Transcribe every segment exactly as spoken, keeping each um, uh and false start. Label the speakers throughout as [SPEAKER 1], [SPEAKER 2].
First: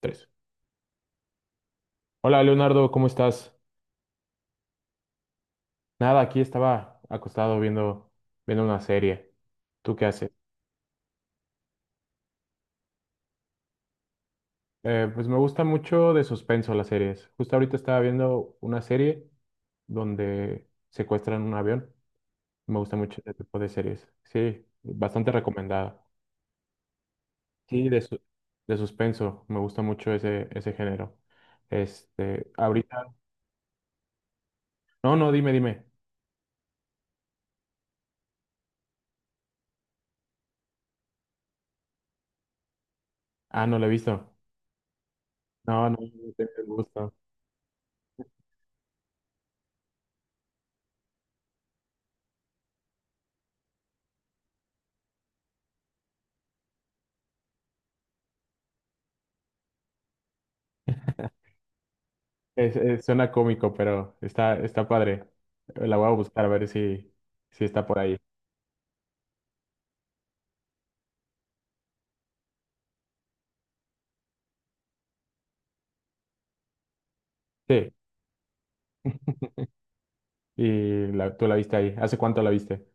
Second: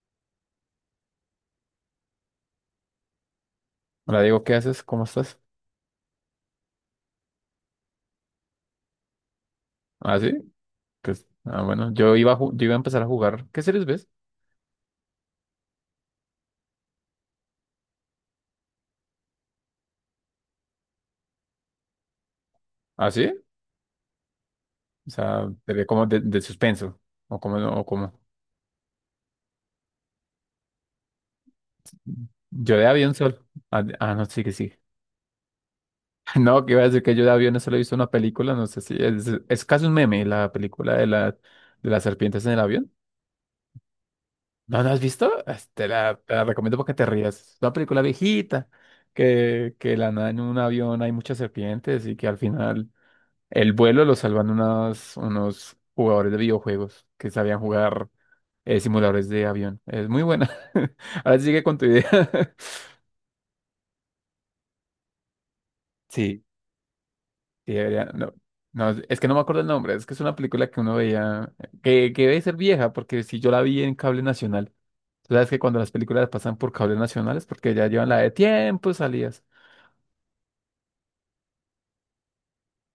[SPEAKER 1] Tres. Hola Leonardo, ¿cómo estás?
[SPEAKER 2] Hola Diego, ¿qué haces? ¿Cómo estás?
[SPEAKER 1] Nada, aquí estaba acostado viendo, viendo una serie. ¿Tú qué
[SPEAKER 2] ¿Ah,
[SPEAKER 1] haces?
[SPEAKER 2] sí? Pues, ah, bueno, yo iba a, ju- yo iba a empezar a jugar. ¿Qué series ves?
[SPEAKER 1] Eh, pues me gusta mucho de suspenso las series. Justo ahorita estaba viendo una serie donde secuestran un avión. Me gusta
[SPEAKER 2] ¿Ah,
[SPEAKER 1] mucho
[SPEAKER 2] sí?
[SPEAKER 1] ese tipo de series. Sí,
[SPEAKER 2] O
[SPEAKER 1] bastante
[SPEAKER 2] sea, te ve
[SPEAKER 1] recomendada.
[SPEAKER 2] como de, de suspenso. O como, no, o
[SPEAKER 1] Sí, de,
[SPEAKER 2] como.
[SPEAKER 1] su- de suspenso. Me gusta mucho ese, ese género. Este,
[SPEAKER 2] Yo de
[SPEAKER 1] ahorita.
[SPEAKER 2] avión solo. Ah, de- ah, no, sí que sí.
[SPEAKER 1] No, no, dime, dime.
[SPEAKER 2] No, que iba a decir que yo de avión solo he visto una película, no sé si es, es casi un meme, la película de la, de las serpientes en el avión.
[SPEAKER 1] Ah, no la he visto.
[SPEAKER 2] ¿No la has visto? Ah, Te
[SPEAKER 1] No, no,
[SPEAKER 2] la,
[SPEAKER 1] no
[SPEAKER 2] te la
[SPEAKER 1] tengo el
[SPEAKER 2] recomiendo porque te
[SPEAKER 1] gusto.
[SPEAKER 2] rías. Es una película viejita, que, que de la nada en un avión hay muchas serpientes y que al final el vuelo lo salvan unos, unos jugadores de videojuegos que sabían jugar eh, simuladores de avión. Es muy buena. Ahora sí sigue con tu idea.
[SPEAKER 1] Es- es- suena cómico, pero está, está padre. La voy a buscar
[SPEAKER 2] Sí,
[SPEAKER 1] a ver si, si
[SPEAKER 2] sí,
[SPEAKER 1] está por
[SPEAKER 2] debería.
[SPEAKER 1] ahí.
[SPEAKER 2] No, no, es que no me acuerdo el nombre. Es que es una película que uno veía, que, que debe ser vieja, porque si yo la vi en cable nacional, tú sabes que cuando las películas pasan por cable nacional es porque ya
[SPEAKER 1] Sí,
[SPEAKER 2] llevan la de tiempo salidas.
[SPEAKER 1] y la- tú la viste ahí. ¿Hace cuánto la viste?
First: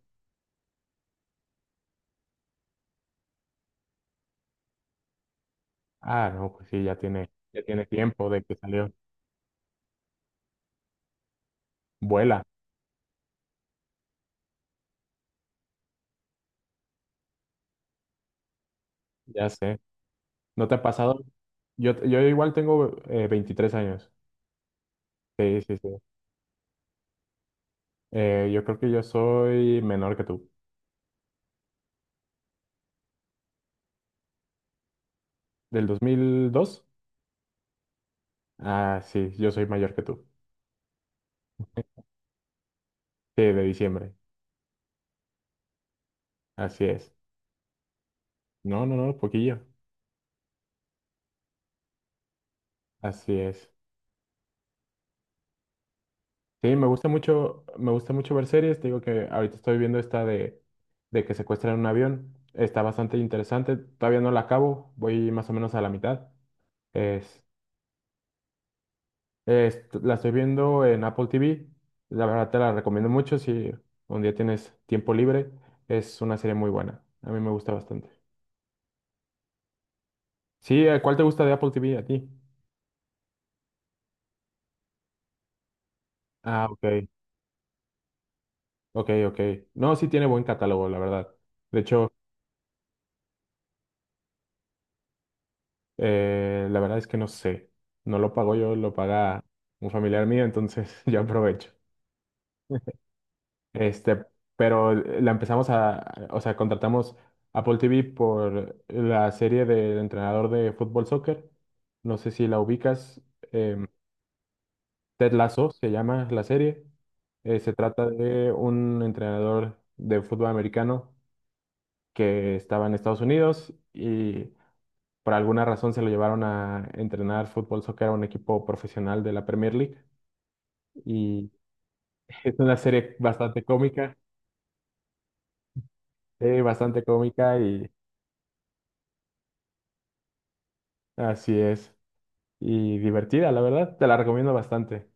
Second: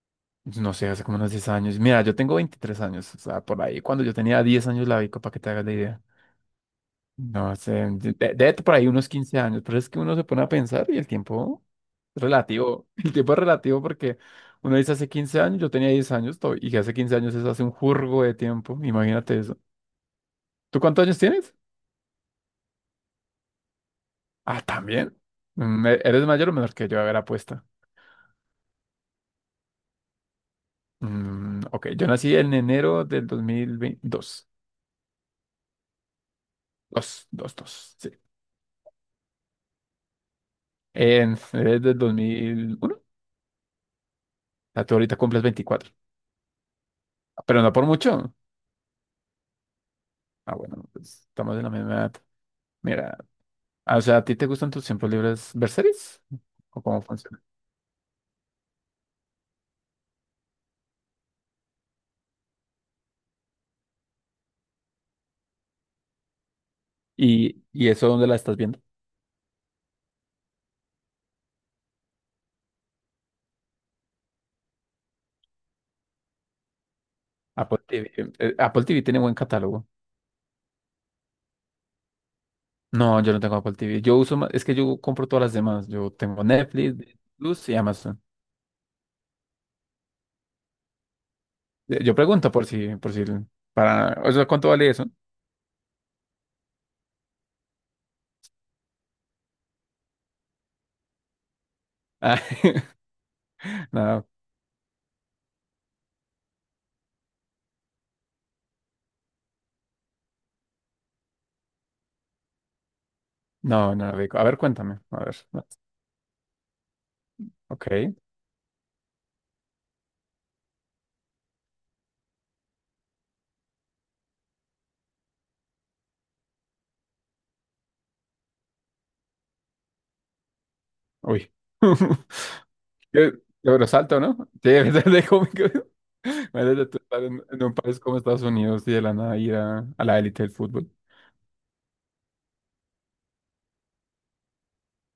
[SPEAKER 2] No sé, hace como unos diez años. Mira, yo tengo veintitrés años. O sea, por ahí, cuando yo tenía diez años la vi, para que te hagas la idea.
[SPEAKER 1] Ah, no, pues sí, ya tiene,
[SPEAKER 2] No
[SPEAKER 1] ya
[SPEAKER 2] sé,
[SPEAKER 1] tiene
[SPEAKER 2] de,
[SPEAKER 1] tiempo
[SPEAKER 2] de-
[SPEAKER 1] de
[SPEAKER 2] de
[SPEAKER 1] que
[SPEAKER 2] por ahí
[SPEAKER 1] salió.
[SPEAKER 2] unos quince años, pero es que uno se pone a pensar y el tiempo es
[SPEAKER 1] Vuela,
[SPEAKER 2] relativo, el tiempo es relativo porque uno dice hace quince años, yo tenía diez años to- y que hace quince años es hace un jurgo de tiempo, imagínate
[SPEAKER 1] ya
[SPEAKER 2] eso.
[SPEAKER 1] sé. ¿No te
[SPEAKER 2] ¿Tú
[SPEAKER 1] ha
[SPEAKER 2] cuántos años
[SPEAKER 1] pasado?
[SPEAKER 2] tienes?
[SPEAKER 1] Yo, yo igual tengo eh, veintitrés años.
[SPEAKER 2] Ah, también.
[SPEAKER 1] Sí, sí,
[SPEAKER 2] Mm,
[SPEAKER 1] sí.
[SPEAKER 2] ¿e- ¿eres mayor o menor que yo? A ver, apuesta.
[SPEAKER 1] Eh, yo creo que yo soy menor que tú.
[SPEAKER 2] Mm, ok, yo nací en enero del dos mil veintidós.
[SPEAKER 1] ¿Del dos mil dos?
[SPEAKER 2] Dos, dos, dos, sí.
[SPEAKER 1] Ah, sí, yo soy mayor que tú.
[SPEAKER 2] En, eres del dos mil uno. O
[SPEAKER 1] Sí, de diciembre.
[SPEAKER 2] sea, tú ahorita cumples veinticuatro,
[SPEAKER 1] Así es.
[SPEAKER 2] pero no por mucho.
[SPEAKER 1] No, no, no, poquillo.
[SPEAKER 2] Ah, bueno, pues estamos en la misma edad. Mira.
[SPEAKER 1] Así es.
[SPEAKER 2] Ah, o sea, ¿a ti te gustan tus tiempos libres ver series?
[SPEAKER 1] Sí,
[SPEAKER 2] ¿O
[SPEAKER 1] me
[SPEAKER 2] cómo
[SPEAKER 1] gusta
[SPEAKER 2] funciona?
[SPEAKER 1] mucho, me gusta mucho ver series. Te digo que ahorita estoy viendo esta de, de que secuestran un avión. Está bastante interesante. Todavía no la acabo. Voy más o menos a la mitad. Es,
[SPEAKER 2] ¿Y, y eso dónde la estás viendo?
[SPEAKER 1] es- la estoy viendo en Apple T V. La verdad te la recomiendo mucho si un día tienes tiempo libre. Es una serie muy buena. A mí me gusta
[SPEAKER 2] Apple
[SPEAKER 1] bastante.
[SPEAKER 2] T V. eh, eh, Apple T V tiene buen catálogo.
[SPEAKER 1] Sí, ¿eh? ¿Cuál te gusta de Apple T V a ti?
[SPEAKER 2] No, yo no tengo Apple T V. Yo uso más, es que yo compro todas las demás. Yo tengo
[SPEAKER 1] Ah, ok,
[SPEAKER 2] Netflix, Disney Plus y Amazon.
[SPEAKER 1] ok, ok. No, sí tiene buen catálogo, la verdad. De
[SPEAKER 2] Eh,
[SPEAKER 1] hecho,
[SPEAKER 2] Yo pregunto por si, por si, para, o sea, ¿cuánto vale eso?
[SPEAKER 1] Eh, la verdad es que no sé. No lo pago yo, lo paga un familiar mío, entonces yo aprovecho.
[SPEAKER 2] Ah,
[SPEAKER 1] Este,
[SPEAKER 2] no,
[SPEAKER 1] pero la empezamos a, o sea, contratamos Apple T V por la serie del entrenador de fútbol soccer. No sé si la ubicas. em,
[SPEAKER 2] no, no, rico. A ver, cuéntame. A
[SPEAKER 1] Ted
[SPEAKER 2] ver, no,
[SPEAKER 1] Lasso se llama la serie. Eh, se
[SPEAKER 2] ok.
[SPEAKER 1] trata de un entrenador de fútbol americano que estaba en Estados Unidos y por alguna razón se lo llevaron a entrenar fútbol, soccer a un equipo profesional de la Premier League. Y
[SPEAKER 2] Uy.
[SPEAKER 1] es una serie
[SPEAKER 2] Qué
[SPEAKER 1] bastante
[SPEAKER 2] qué bueno,
[SPEAKER 1] cómica,
[SPEAKER 2] salto, ¿no? Sí, de cómo que...
[SPEAKER 1] eh,
[SPEAKER 2] Imagínate tú
[SPEAKER 1] bastante
[SPEAKER 2] estar en,
[SPEAKER 1] cómica
[SPEAKER 2] en un
[SPEAKER 1] y
[SPEAKER 2] país como Estados Unidos y de la nada ir a, a la élite del fútbol.
[SPEAKER 1] así es. Y divertida, la verdad. Te la recomiendo bastante.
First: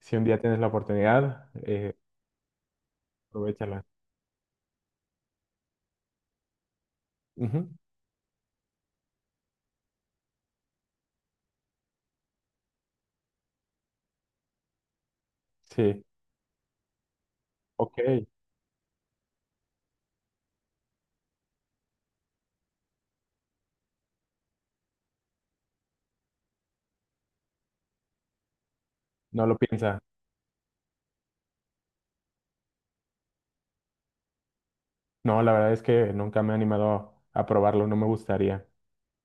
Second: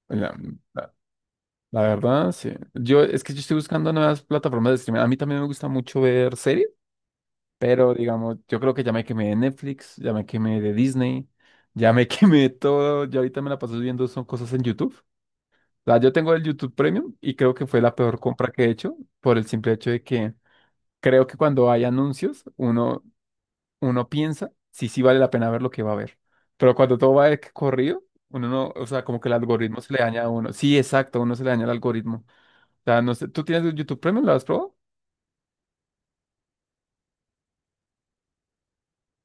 [SPEAKER 1] Si un
[SPEAKER 2] La,
[SPEAKER 1] día tienes la
[SPEAKER 2] la-
[SPEAKER 1] oportunidad,
[SPEAKER 2] la
[SPEAKER 1] eh,
[SPEAKER 2] verdad, sí. Yo, es que yo estoy
[SPEAKER 1] aprovéchala.
[SPEAKER 2] buscando nuevas plataformas de streaming. A mí también me gusta mucho ver series,
[SPEAKER 1] Ujú,
[SPEAKER 2] pero digamos, yo creo que ya me quemé de Netflix, ya me quemé de Disney, ya me quemé de todo. Yo ahorita me la paso viendo son cosas en YouTube. O sea,
[SPEAKER 1] sí,
[SPEAKER 2] yo tengo el YouTube Premium y creo que fue la
[SPEAKER 1] ok.
[SPEAKER 2] peor compra que he hecho por el simple hecho de que creo que cuando hay anuncios, uno, uno piensa si sí vale la pena ver lo que va a ver. Pero cuando todo va de que corrido, uno no, o sea, como que el
[SPEAKER 1] No lo
[SPEAKER 2] algoritmo se
[SPEAKER 1] piensa.
[SPEAKER 2] le daña a uno. Sí, exacto, uno se le daña el algoritmo. O sea, no sé, ¿tú tienes YouTube Premium? ¿Lo has probado?
[SPEAKER 1] No, la verdad es que nunca me he animado a probarlo. No me gustaría.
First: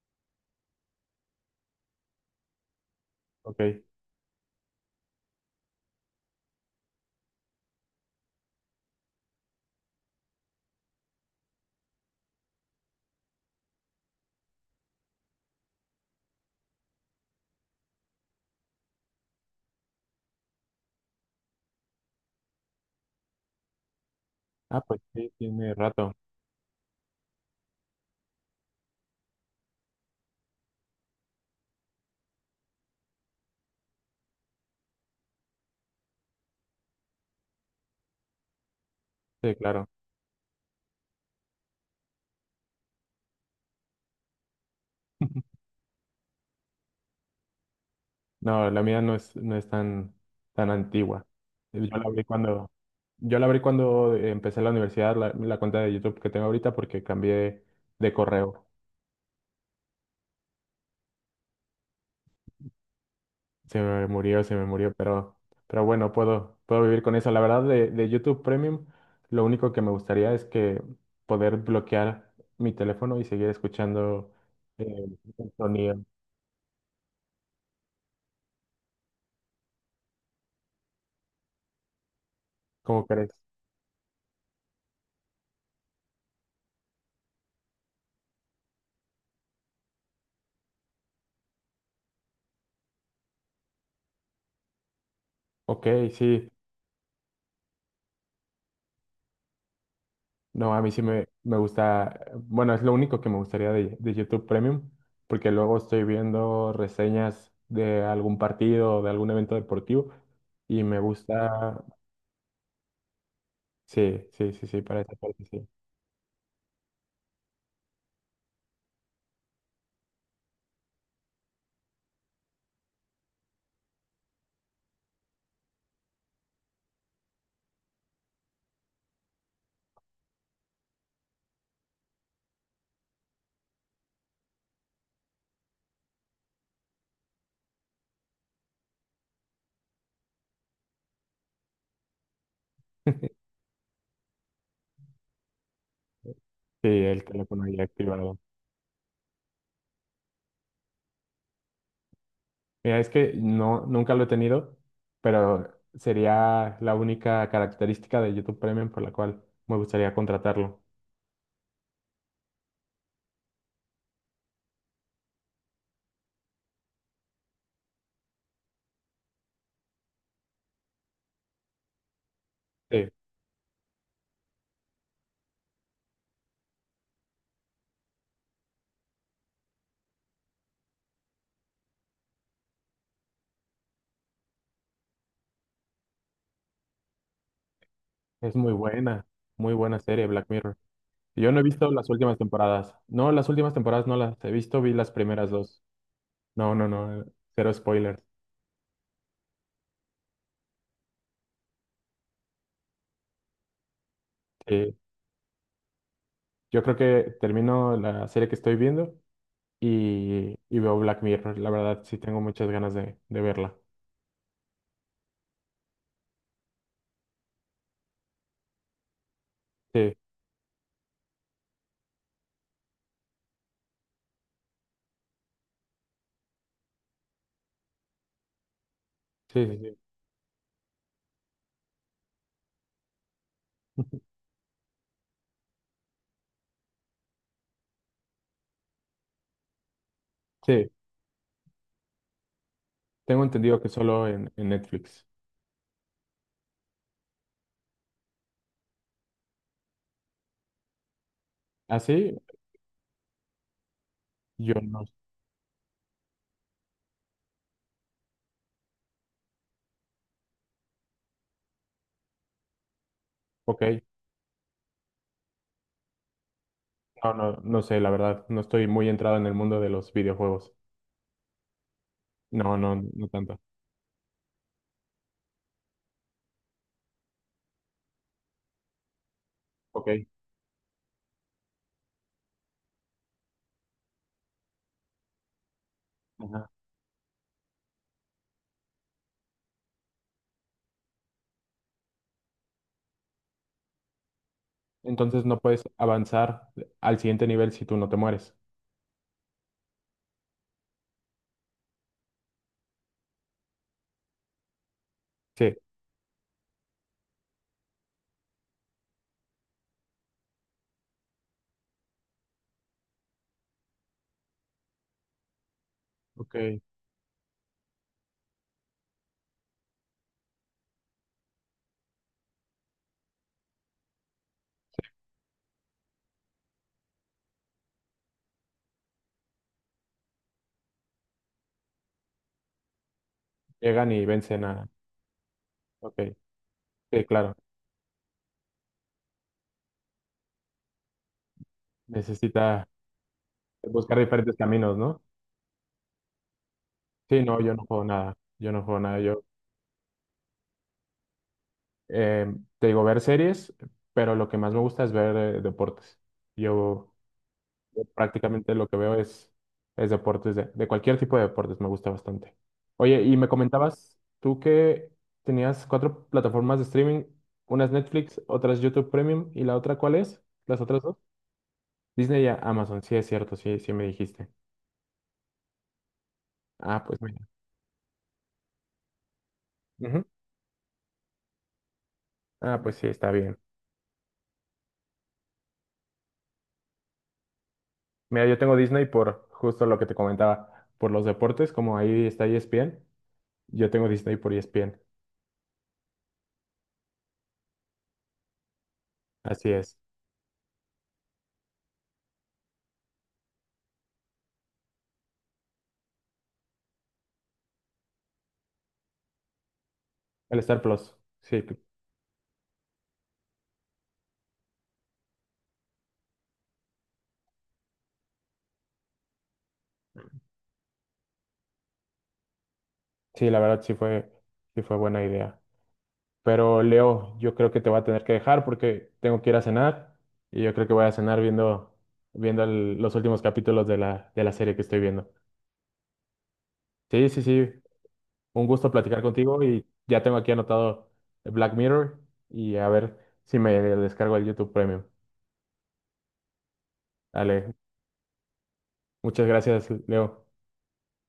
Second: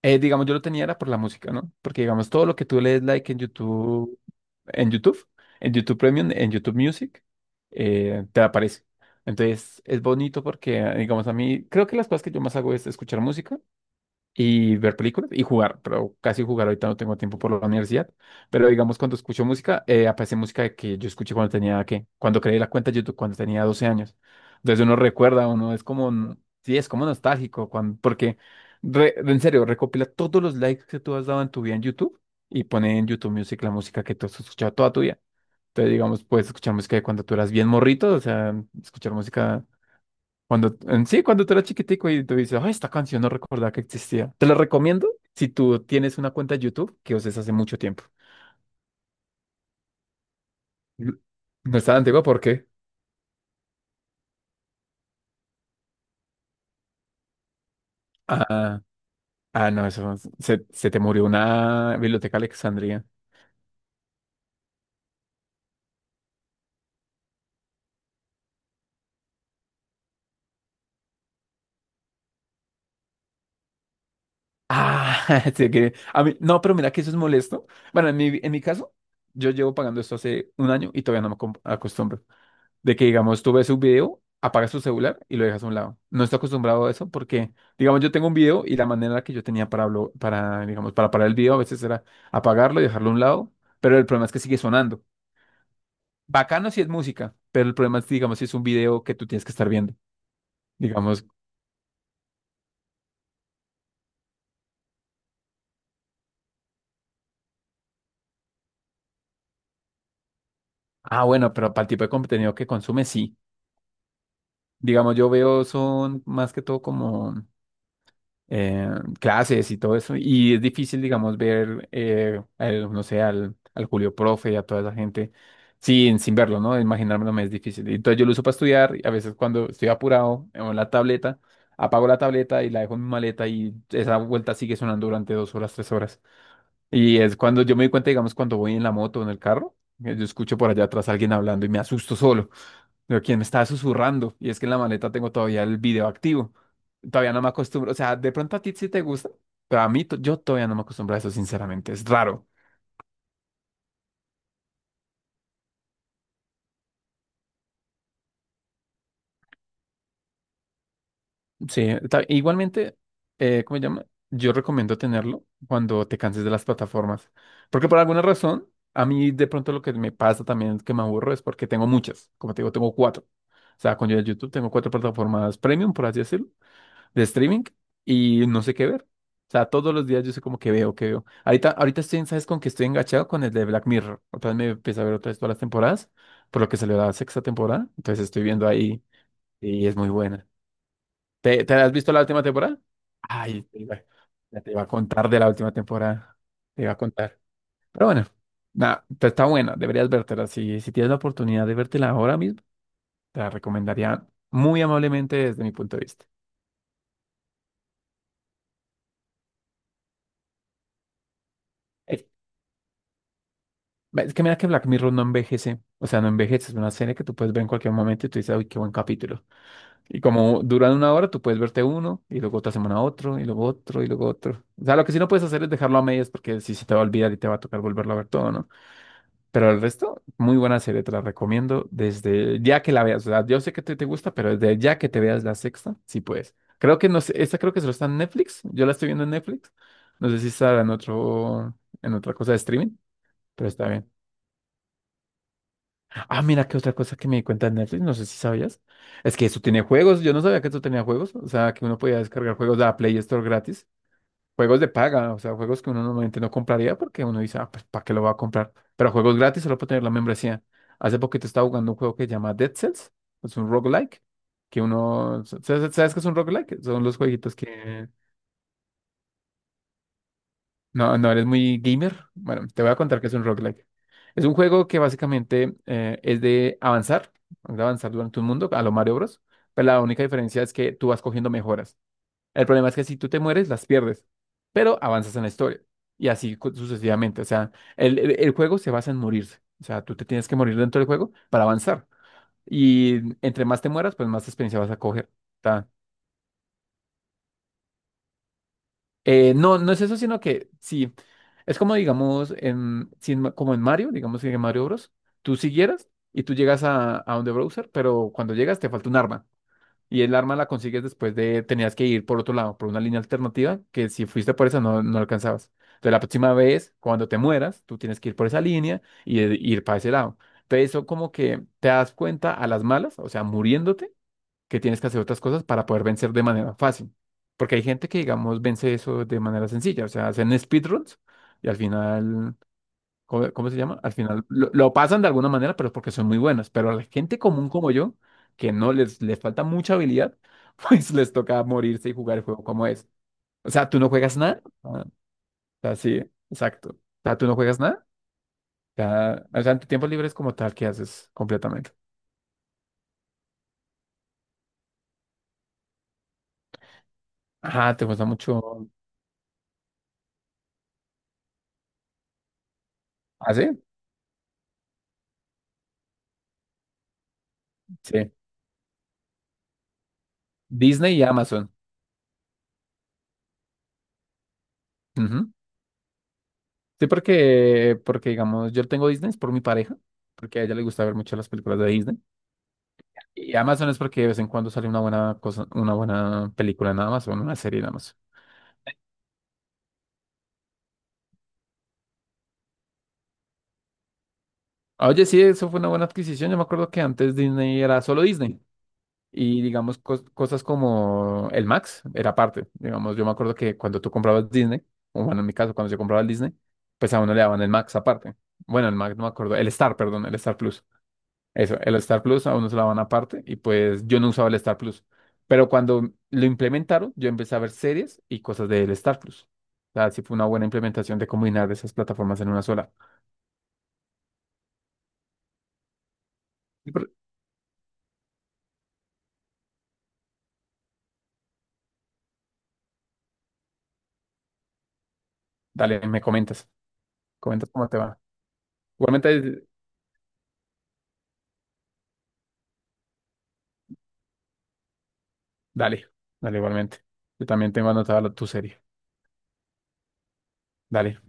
[SPEAKER 2] Eh, digamos, yo lo tenía era por la música, ¿no? Porque digamos, todo lo que tú lees like en
[SPEAKER 1] Ok.
[SPEAKER 2] YouTube, en YouTube, en YouTube Premium, en YouTube Music, eh, te aparece. Entonces, es bonito porque, digamos, a mí, creo que las cosas que yo más hago es escuchar música y ver películas y jugar, pero casi jugar ahorita no tengo tiempo por la universidad. Pero digamos, cuando escucho música, eh, aparece música que yo escuché cuando tenía, ¿qué? Cuando creé la cuenta de YouTube, cuando tenía doce años.
[SPEAKER 1] Ah,
[SPEAKER 2] Entonces uno
[SPEAKER 1] pues sí,
[SPEAKER 2] recuerda,
[SPEAKER 1] tiene
[SPEAKER 2] uno es como,
[SPEAKER 1] rato.
[SPEAKER 2] n- sí, es como nostálgico, cuan- porque, re- en serio, recopila todos los likes que tú has dado en tu vida en YouTube y pone en YouTube Music la música que tú has escuchado toda tu vida. Entonces, digamos, puedes escuchar música de cuando tú eras bien morrito, o sea, escuchar
[SPEAKER 1] Sí,
[SPEAKER 2] música.
[SPEAKER 1] claro.
[SPEAKER 2] Cuando, en sí, cuando tú eras chiquitico y tú dices, ay, esta canción no recordaba que existía. Te la recomiendo si tú tienes una cuenta de YouTube que uses hace mucho tiempo.
[SPEAKER 1] No, la mía no es, no es tan, tan
[SPEAKER 2] N-
[SPEAKER 1] antigua.
[SPEAKER 2] No
[SPEAKER 1] Eh, Yo
[SPEAKER 2] está
[SPEAKER 1] la
[SPEAKER 2] antigua,
[SPEAKER 1] abrí
[SPEAKER 2] ¿por qué?
[SPEAKER 1] cuando, yo la abrí cuando empecé la universidad, la, la cuenta de YouTube que tengo ahorita, porque cambié de correo.
[SPEAKER 2] Ah, ah, no, eso se, se te murió una biblioteca Alexandria.
[SPEAKER 1] Se me murió, se me murió, pero, pero bueno, puedo, puedo vivir con eso. La verdad, de, de YouTube Premium, lo único que me gustaría es que poder bloquear mi teléfono y seguir escuchando eh,
[SPEAKER 2] Ah,
[SPEAKER 1] el
[SPEAKER 2] sí, que
[SPEAKER 1] sonido.
[SPEAKER 2] a mí, no, pero mira que eso es molesto. Bueno, en mi, en mi caso, yo llevo pagando esto hace un año y todavía no me acom- acostumbro. De que,
[SPEAKER 1] ¿Cómo crees?
[SPEAKER 2] digamos, tú ves un video, apagas tu celular y lo dejas a un lado. No estoy acostumbrado a eso porque, digamos, yo tengo un video y la manera que yo tenía para, hablo- para, digamos, para parar el video a veces era apagarlo y dejarlo a un lado, pero el problema es que sigue sonando.
[SPEAKER 1] Ok, sí.
[SPEAKER 2] Bacano si es música, pero el problema es, digamos, si es un video que tú tienes que estar viendo.
[SPEAKER 1] No, a mí sí
[SPEAKER 2] Digamos,
[SPEAKER 1] me, me gusta, bueno, es lo único que me gustaría de, de YouTube Premium, porque luego estoy viendo reseñas de algún partido o de algún evento deportivo y me
[SPEAKER 2] ah, bueno, pero
[SPEAKER 1] gusta,
[SPEAKER 2] para el tipo de contenido que consumes, sí.
[SPEAKER 1] sí, sí, sí, sí, para esa
[SPEAKER 2] Digamos, yo
[SPEAKER 1] parte
[SPEAKER 2] veo
[SPEAKER 1] sí.
[SPEAKER 2] son más que todo como eh, clases y todo eso, y es difícil, digamos, ver, eh, al, no sé, al, al Julio Profe y a toda esa gente sin, sin verlo, ¿no? Imaginármelo me es difícil. Y entonces yo lo uso para estudiar, y a veces cuando estoy apurado en la tableta, apago la tableta y la dejo en mi maleta y esa vuelta sigue sonando durante dos horas, tres horas. Y es cuando yo me di cuenta, digamos, cuando voy en la moto o en el carro, que yo escucho por allá atrás a alguien hablando y me asusto solo. Pero quién me está susurrando, y es que en la maleta tengo todavía el video activo.
[SPEAKER 1] Sí, el
[SPEAKER 2] Todavía no me
[SPEAKER 1] teléfono ahí
[SPEAKER 2] acostumbro, o sea, de
[SPEAKER 1] activado.
[SPEAKER 2] pronto a ti sí te gusta, pero a mí to- yo todavía no me acostumbro a eso, sinceramente, es raro.
[SPEAKER 1] Mira, es que no, nunca lo he tenido, pero sería la única característica de YouTube Premium por la cual me gustaría contratarlo.
[SPEAKER 2] Sí, ta- igualmente, eh, ¿cómo se llama? Yo recomiendo tenerlo cuando te canses de las plataformas. Porque por alguna razón, a mí de pronto lo que me pasa también es que me aburro es porque tengo muchas. Como te digo, tengo
[SPEAKER 1] Sí,
[SPEAKER 2] cuatro. O sea, con YouTube tengo cuatro plataformas premium, por así decirlo, de streaming y no sé qué ver. O sea, todos los días yo sé como que veo, que veo. Ahorita, ahorita estoy, ¿sabes con que estoy enganchado? Con el de Black Mirror. Otra vez me empiezo a ver otra vez todas las temporadas, por lo que salió la sexta temporada. Entonces estoy
[SPEAKER 1] es
[SPEAKER 2] viendo
[SPEAKER 1] muy
[SPEAKER 2] ahí
[SPEAKER 1] buena, muy
[SPEAKER 2] y es
[SPEAKER 1] buena
[SPEAKER 2] muy
[SPEAKER 1] serie Black
[SPEAKER 2] buena.
[SPEAKER 1] Mirror. Yo no he
[SPEAKER 2] ¿Te, te
[SPEAKER 1] visto
[SPEAKER 2] has
[SPEAKER 1] las
[SPEAKER 2] visto la
[SPEAKER 1] últimas
[SPEAKER 2] última temporada?
[SPEAKER 1] temporadas. No, las
[SPEAKER 2] Ay,
[SPEAKER 1] últimas
[SPEAKER 2] te iba,
[SPEAKER 1] temporadas no las he
[SPEAKER 2] ya te
[SPEAKER 1] visto,
[SPEAKER 2] iba a
[SPEAKER 1] vi las
[SPEAKER 2] contar de la
[SPEAKER 1] primeras
[SPEAKER 2] última
[SPEAKER 1] dos.
[SPEAKER 2] temporada.
[SPEAKER 1] No,
[SPEAKER 2] Te
[SPEAKER 1] no,
[SPEAKER 2] iba a
[SPEAKER 1] no,
[SPEAKER 2] contar.
[SPEAKER 1] cero
[SPEAKER 2] Pero
[SPEAKER 1] spoilers.
[SPEAKER 2] bueno, nada, te- está buena, deberías vértela. Si, si tienes la oportunidad de vértela ahora mismo, te la recomendaría muy
[SPEAKER 1] Sí,
[SPEAKER 2] amablemente desde mi punto de vista.
[SPEAKER 1] yo creo que termino la serie que estoy viendo y, y veo Black Mirror. La verdad, sí
[SPEAKER 2] Es,
[SPEAKER 1] tengo muchas ganas de, de verla.
[SPEAKER 2] es que mira que Black Mirror no envejece. O sea, no envejece. Es una serie que tú puedes ver en cualquier momento y tú dices, uy, qué buen capítulo.
[SPEAKER 1] Sí,
[SPEAKER 2] Y como duran una hora, tú puedes verte uno y luego otra semana otro y luego otro y luego otro. O sea, lo que sí no puedes hacer es dejarlo a medias porque si se te va a olvidar y te va a tocar volverlo a ver todo, ¿no?
[SPEAKER 1] sí,
[SPEAKER 2] Pero
[SPEAKER 1] sí,
[SPEAKER 2] el
[SPEAKER 1] sí.
[SPEAKER 2] resto, muy buena serie, te la recomiendo desde ya que la veas. O sea, yo sé que te, te gusta, pero desde ya que te veas la sexta, sí puedes. Creo que no sé, esta creo que solo está en Netflix. Yo la estoy viendo en Netflix. No sé si está
[SPEAKER 1] Sí,
[SPEAKER 2] en otro, en otra cosa de streaming,
[SPEAKER 1] tengo
[SPEAKER 2] pero
[SPEAKER 1] entendido
[SPEAKER 2] está
[SPEAKER 1] que
[SPEAKER 2] bien.
[SPEAKER 1] solo en, en Netflix.
[SPEAKER 2] Ah, mira, qué otra cosa que me di cuenta en Netflix, no sé si sabías. Es que eso tiene juegos. Yo no sabía que eso tenía juegos. O sea, que uno podía
[SPEAKER 1] ¿Así?
[SPEAKER 2] descargar juegos de la Play Store gratis.
[SPEAKER 1] Yo
[SPEAKER 2] Juegos de
[SPEAKER 1] no.
[SPEAKER 2] paga, o sea, juegos que uno normalmente no compraría porque uno dice, ah, pues, ¿para qué lo va a comprar? Pero juegos gratis solo por tener la membresía. Hace poquito estaba jugando un juego que se llama Dead Cells, es un
[SPEAKER 1] Ok.
[SPEAKER 2] roguelike, que uno, ¿sabes, sabes qué es un roguelike? Son los
[SPEAKER 1] No, no,
[SPEAKER 2] jueguitos
[SPEAKER 1] no sé,
[SPEAKER 2] que,
[SPEAKER 1] la verdad. No estoy muy entrado en el mundo de los videojuegos.
[SPEAKER 2] no, no eres muy gamer. Bueno,
[SPEAKER 1] No,
[SPEAKER 2] te voy
[SPEAKER 1] no,
[SPEAKER 2] a contar qué
[SPEAKER 1] no
[SPEAKER 2] es un
[SPEAKER 1] tanto.
[SPEAKER 2] roguelike. Es un juego que básicamente eh, es de avanzar, de avanzar durante un mundo a lo Mario Bros. Pero la
[SPEAKER 1] Ok.
[SPEAKER 2] única diferencia es que tú vas cogiendo mejoras. El problema es que si tú te mueres, las pierdes, pero avanzas en la historia. Y así
[SPEAKER 1] Ajá.
[SPEAKER 2] cu- sucesivamente. O sea, el, el- el juego se basa en morirse. O sea, tú te tienes que morir dentro del juego para avanzar. Y entre más te mueras, pues más experiencia vas a coger.
[SPEAKER 1] Entonces no puedes
[SPEAKER 2] Ta.
[SPEAKER 1] avanzar al siguiente nivel si tú no te mueres.
[SPEAKER 2] Eh, no, no es eso, sino que sí. Es como, digamos, en, si en Ma- como en Mario, digamos que en Mario Bros. Tú
[SPEAKER 1] Sí,
[SPEAKER 2] siguieras y tú llegas a, a donde browser, pero cuando llegas te falta un arma. Y el arma la consigues después de, tenías que ir por otro lado, por una línea alternativa, que si fuiste por esa no, no alcanzabas. Entonces la próxima
[SPEAKER 1] ok.
[SPEAKER 2] vez, cuando te mueras, tú tienes que ir por esa línea y, e- ir para ese lado. Entonces eso como que te das cuenta a las malas, o sea, muriéndote, que tienes que hacer otras cosas para poder vencer de manera fácil. Porque hay gente que, digamos, vence eso de manera sencilla, o sea, hacen speedruns y al final ¿cómo, cómo se llama?
[SPEAKER 1] Llegan
[SPEAKER 2] Al
[SPEAKER 1] y
[SPEAKER 2] final
[SPEAKER 1] vencen
[SPEAKER 2] lo,
[SPEAKER 1] a...
[SPEAKER 2] lo pasan de alguna manera, pero es porque
[SPEAKER 1] Ok,
[SPEAKER 2] son muy buenas. Pero a la
[SPEAKER 1] sí,
[SPEAKER 2] gente
[SPEAKER 1] claro.
[SPEAKER 2] común como yo, que no les, les falta mucha habilidad, pues les toca morirse y jugar el juego como
[SPEAKER 1] Necesita
[SPEAKER 2] es. O sea, tú no
[SPEAKER 1] buscar
[SPEAKER 2] juegas
[SPEAKER 1] diferentes
[SPEAKER 2] nada.
[SPEAKER 1] caminos,
[SPEAKER 2] Ah, o
[SPEAKER 1] ¿no?
[SPEAKER 2] sea, sí, exacto. O sea,
[SPEAKER 1] Sí,
[SPEAKER 2] tú no
[SPEAKER 1] no, yo
[SPEAKER 2] juegas
[SPEAKER 1] no juego
[SPEAKER 2] nada.
[SPEAKER 1] nada. Yo no juego
[SPEAKER 2] O
[SPEAKER 1] nada. Yo
[SPEAKER 2] sea, o sea, en tu tiempo libre es como tal que haces completamente.
[SPEAKER 1] eh, te digo ver series, pero lo que más me gusta es ver eh, deportes. Yo
[SPEAKER 2] Ajá,
[SPEAKER 1] yo
[SPEAKER 2] te gusta
[SPEAKER 1] prácticamente lo
[SPEAKER 2] mucho.
[SPEAKER 1] que veo es, es deportes, de, de cualquier tipo de deportes, me gusta bastante. Oye, y me
[SPEAKER 2] ¿Ah, sí?
[SPEAKER 1] comentabas tú que tenías cuatro plataformas de streaming, unas
[SPEAKER 2] Sí.
[SPEAKER 1] Netflix, otras YouTube Premium, y la otra, ¿cuál es? Las otras
[SPEAKER 2] Disney
[SPEAKER 1] dos.
[SPEAKER 2] y Amazon.
[SPEAKER 1] Disney y Amazon, sí es cierto, sí, sí me dijiste.
[SPEAKER 2] Ujú.
[SPEAKER 1] Ah,
[SPEAKER 2] Sí,
[SPEAKER 1] pues mira.
[SPEAKER 2] porque, porque digamos, yo tengo Disney es por mi pareja,
[SPEAKER 1] Ujú.
[SPEAKER 2] porque a ella le gusta ver mucho las películas de Disney.
[SPEAKER 1] Ah, pues sí, está
[SPEAKER 2] Y
[SPEAKER 1] bien.
[SPEAKER 2] Amazon es porque de vez en cuando sale una buena cosa, una buena película nada más, o una serie nada más.
[SPEAKER 1] Mira, yo tengo Disney por justo lo que te comentaba, por los deportes, como ahí está E S P N, yo tengo Disney por E S P N.
[SPEAKER 2] Oye, sí, eso fue una buena adquisición. Yo me acuerdo que antes Disney era solo Disney. Y
[SPEAKER 1] Así es.
[SPEAKER 2] digamos, cos- cosas como el Max era aparte. Digamos, yo me acuerdo que cuando tú comprabas Disney, o bueno, en mi caso, cuando yo compraba el Disney, pues a uno le daban el Max aparte. Bueno, el Max no me acuerdo, el Star, perdón, el Star
[SPEAKER 1] El Star
[SPEAKER 2] Plus.
[SPEAKER 1] Plus. Sí,
[SPEAKER 2] Eso, el Star Plus a uno se la van aparte y pues yo no usaba el Star Plus. Pero cuando lo implementaron, yo empecé a ver series y cosas del Star Plus. O sea, sí fue una buena implementación de combinar esas plataformas en una sola.
[SPEAKER 1] sí, la verdad sí fue, sí fue buena idea. Pero
[SPEAKER 2] Y por-
[SPEAKER 1] Leo, yo creo que te voy a tener que dejar porque tengo que ir a cenar y yo creo que voy a cenar viendo, viendo el- los últimos capítulos de la, de la serie que estoy viendo.
[SPEAKER 2] Dale, me comentas.
[SPEAKER 1] Sí, sí,
[SPEAKER 2] Comentas
[SPEAKER 1] sí,
[SPEAKER 2] cómo te va.
[SPEAKER 1] un gusto platicar contigo
[SPEAKER 2] Igualmente,
[SPEAKER 1] y ya tengo aquí anotado Black Mirror y a ver si me descargo el YouTube Premium.
[SPEAKER 2] dale, dale, igualmente. Yo también
[SPEAKER 1] Dale,
[SPEAKER 2] tengo anotada la- tu serie.
[SPEAKER 1] muchas gracias, Leo.
[SPEAKER 2] Dale.